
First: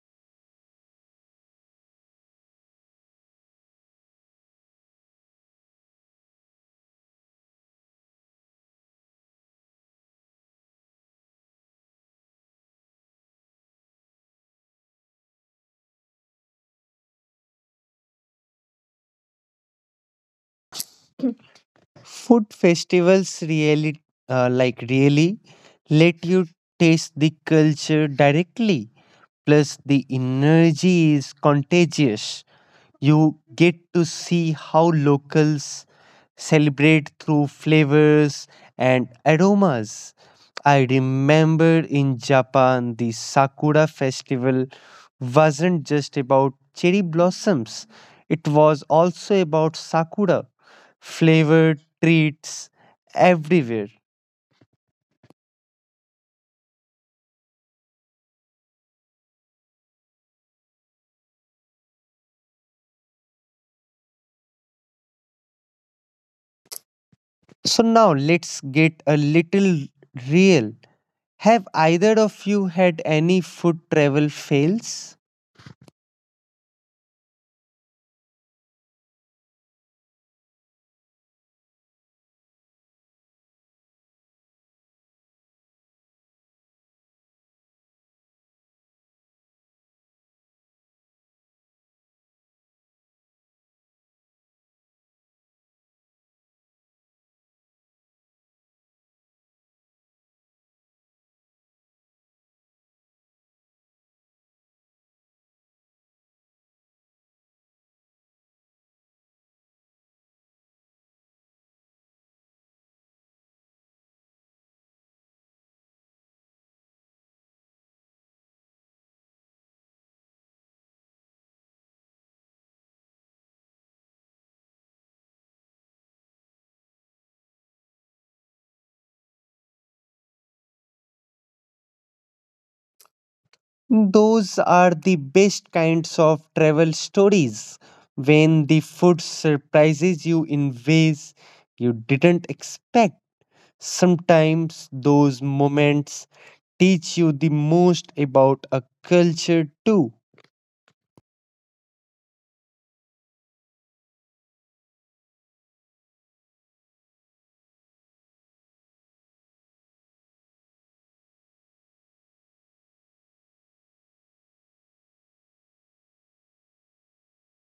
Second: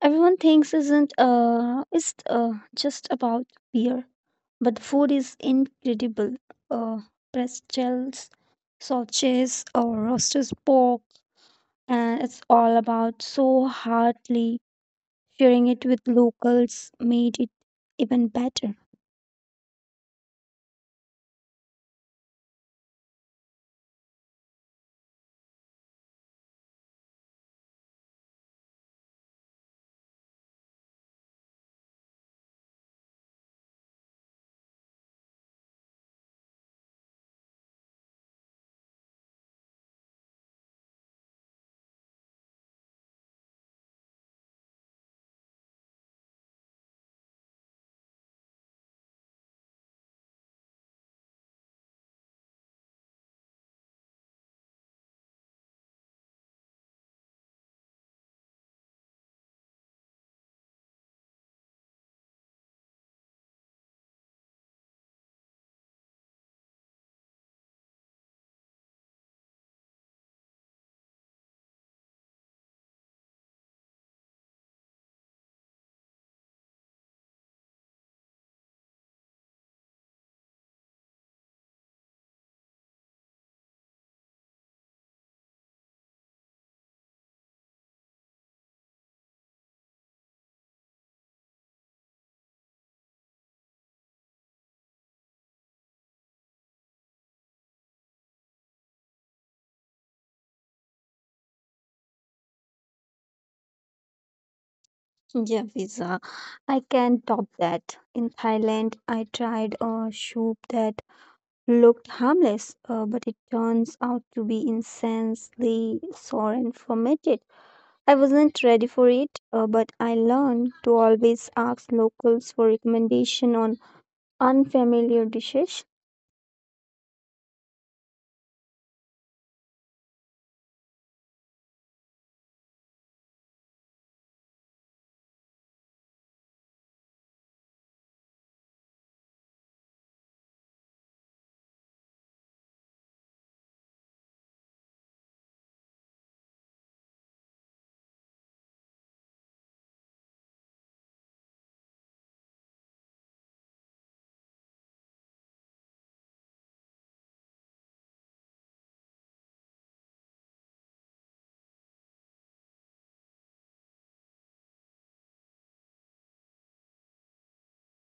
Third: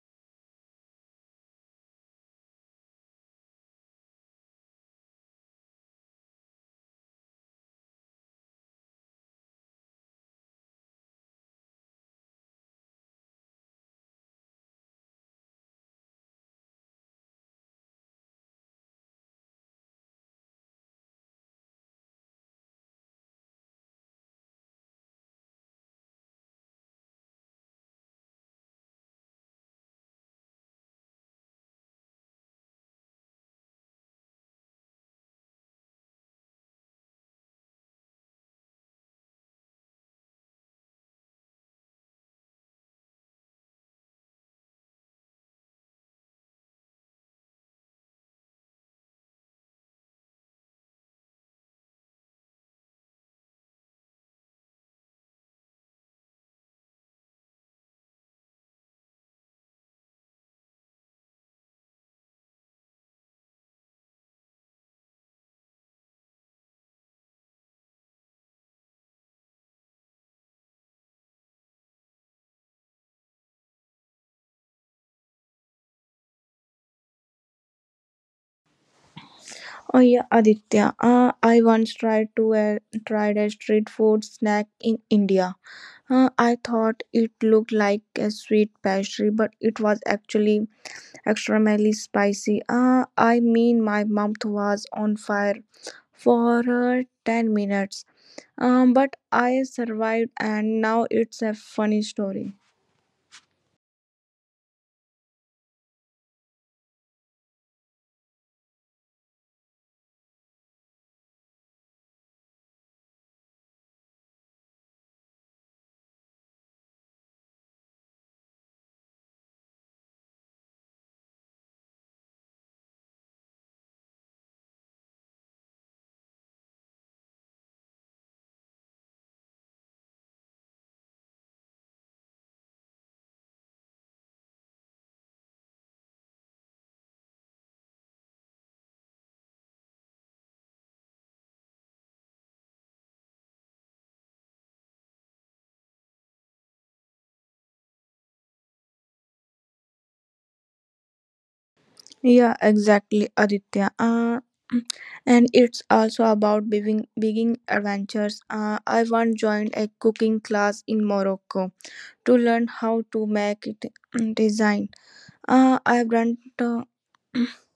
Speaker 3: Everyone thinks isn't it's just about beer, but the food is incredible. Uh, pretzels, sausages, or roasted pork, and it's all about so heartily sharing it with locals made it even better.
Speaker 1: Food festivals really, like really, let you taste the culture directly. Plus, the energy is contagious. You get to see how locals celebrate through flavors and aromas. I remember in Japan, the Sakura festival wasn't just about cherry blossoms, it was also about Sakura flavored treats everywhere. So, now let's get a little real. Have either of you had any food travel fails?
Speaker 2: Oh yeah, Aditya. I once tried a street food snack in India. I thought it looked like a sweet pastry, but it was actually extremely spicy. I mean, my mouth was on fire for 10 minutes. But I survived, and now it's a funny story.
Speaker 3: Yeah, visa. I can top that. In Thailand, I tried a soup that looked harmless, but it turns out to be insanely sore and fermented. I wasn't ready for it, but I learned to always ask locals for recommendation on unfamiliar dishes.
Speaker 1: Those are the best kinds of travel stories when the food surprises you in ways you didn't expect. Sometimes those moments teach you the most about a culture too.
Speaker 2: Yeah, exactly, Aditya. And it's also about being adventures. I once joined a cooking class in Morocco to learn how to make it design. I've done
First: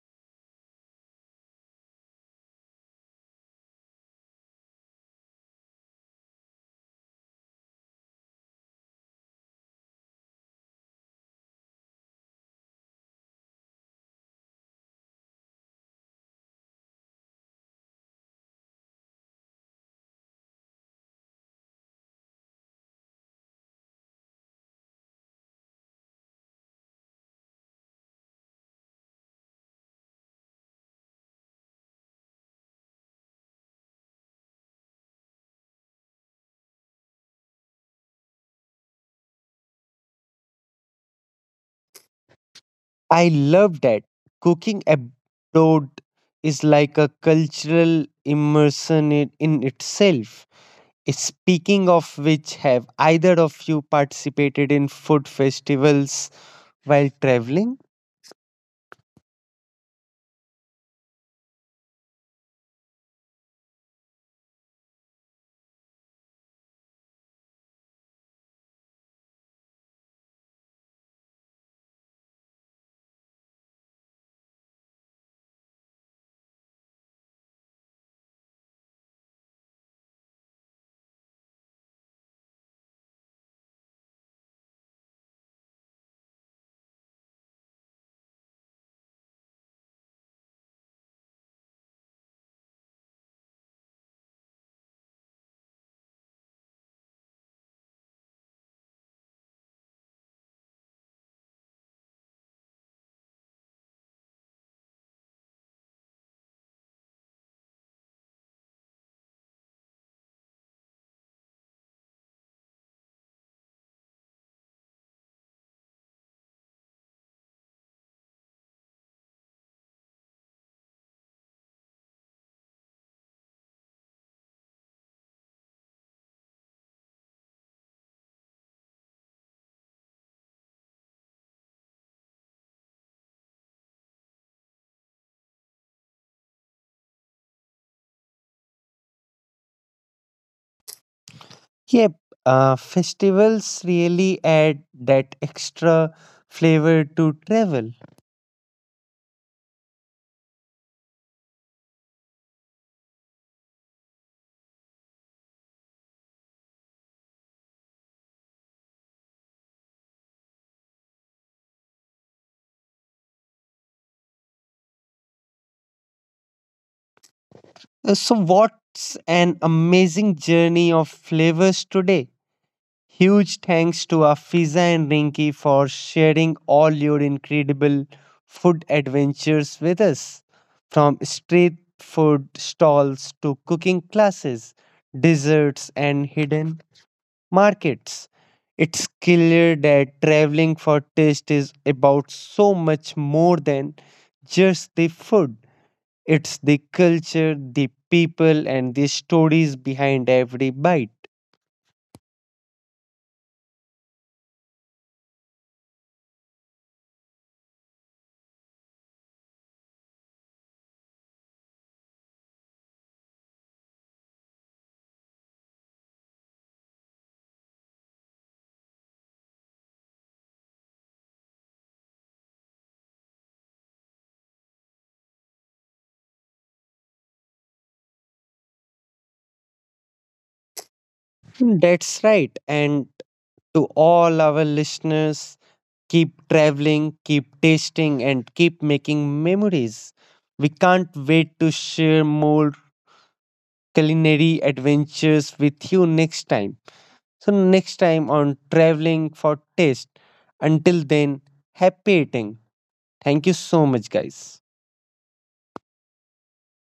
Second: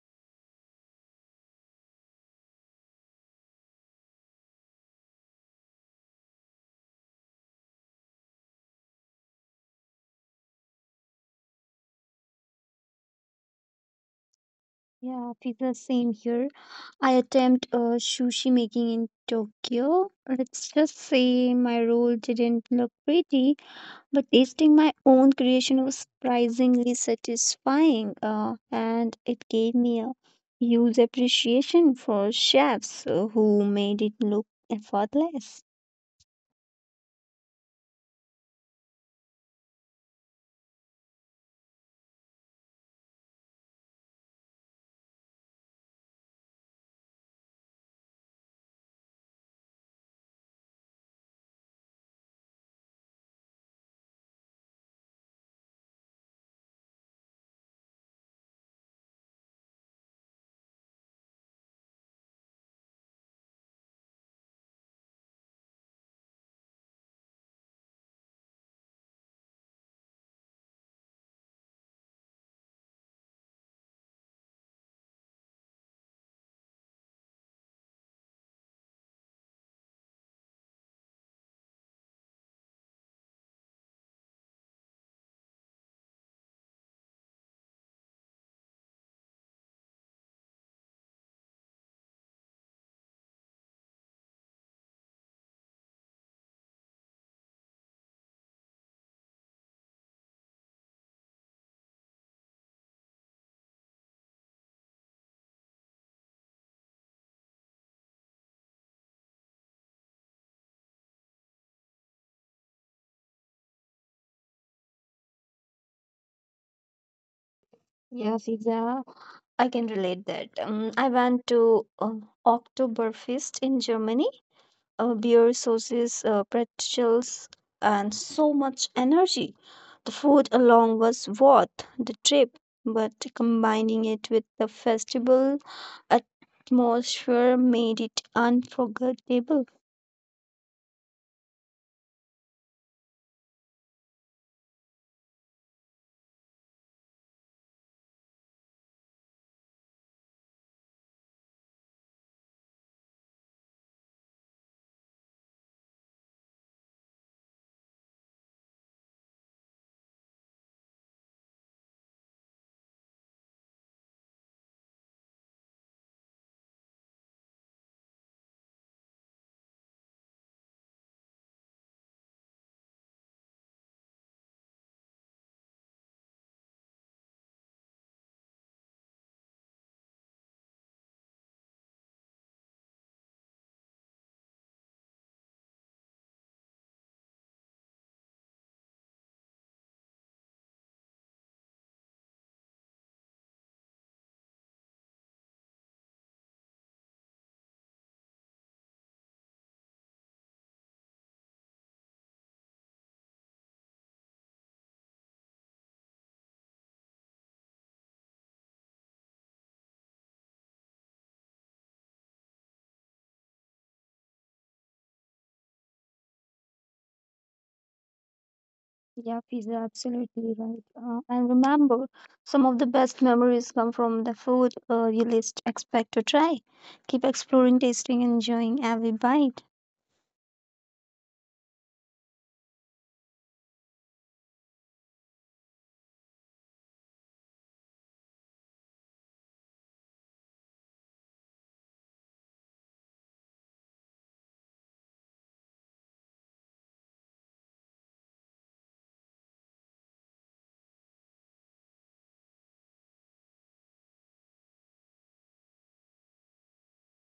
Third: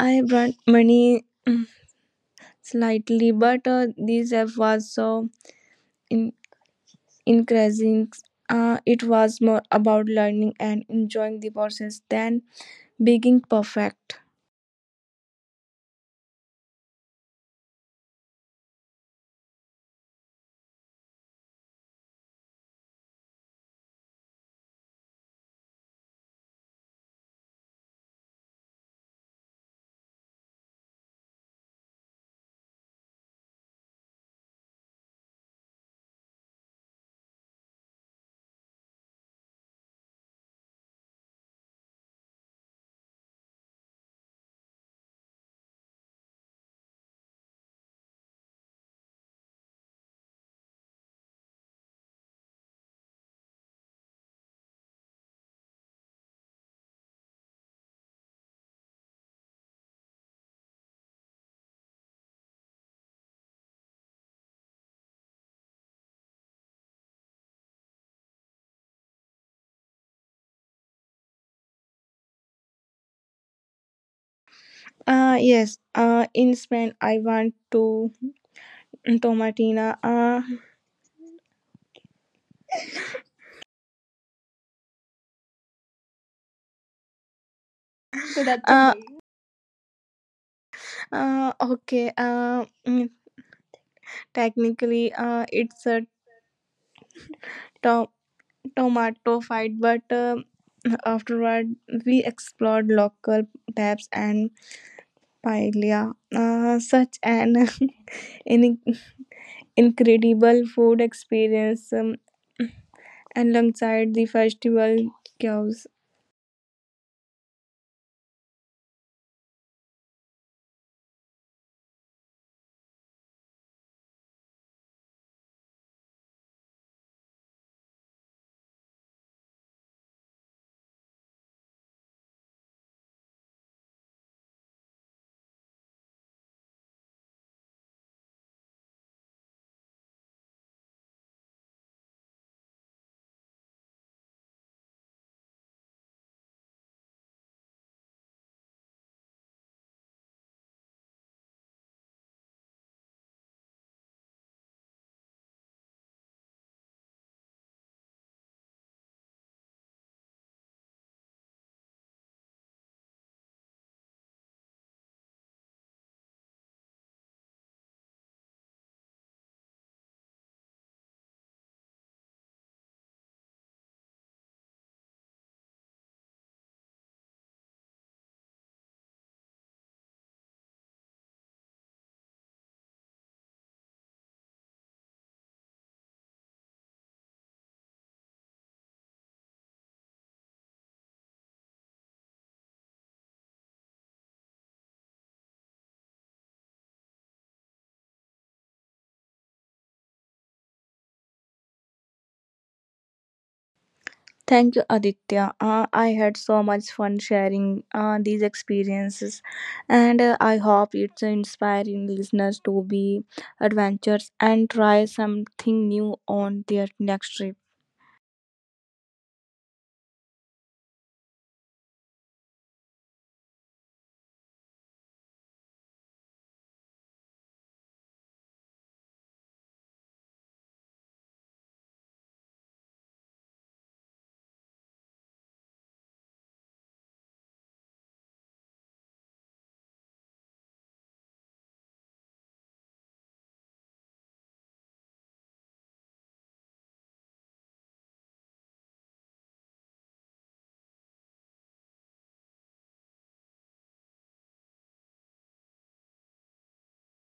Speaker 2: I've done many slightly, but this app was so in- increasing. It was more about learning and enjoying the process than being perfect.
Speaker 3: Yeah, I feel the same here. I attempt sushi making in Tokyo. Let's just say my roll didn't look pretty, but tasting my own creation was surprisingly satisfying, and it gave me a huge appreciation for chefs who made it look effortless.
Speaker 1: I love that. Cooking abroad is like a cultural immersion in itself. Speaking of which, have either of you participated in food festivals while traveling?
Speaker 2: Yes, in Spain, I want to Tomatina. That's amazing. Okay, technically, it's a to- tomato fight, but afterward, we explored local pubs and paella, such an in- incredible food experience alongside the festival chaos.
Speaker 3: Yeah, pizza. I can relate that. I went to Oktoberfest in Germany, beer sauces, pretzels, and so much energy. The food alone was worth the trip, but combining it with the festival atmosphere made it unforgettable.
Speaker 1: Yep, festivals really add that extra flavor to travel. So what's an amazing journey of flavors today? Huge thanks to Afiza and Rinki for sharing all your incredible food adventures with us. From street food stalls to cooking classes, desserts, and hidden markets. It's clear that traveling for taste is about so much more than just the food. It's the culture, the people, and the stories behind every bite.
Speaker 2: Thank you, Aditya. I had so much fun sharing these experiences, and I hope it's inspiring listeners to be adventurous and try something new on their next trip.
Speaker 3: Yeah, pizza, absolutely right. And remember, some of the best memories come from the food you least expect to try. Keep exploring, tasting, enjoying every bite.
Speaker 1: That's right. And to all our listeners, keep traveling, keep tasting, and keep making memories. We can't wait to share more culinary adventures with you next time. So, next time on Traveling for Taste. Until then, happy eating. Thank you so much, guys.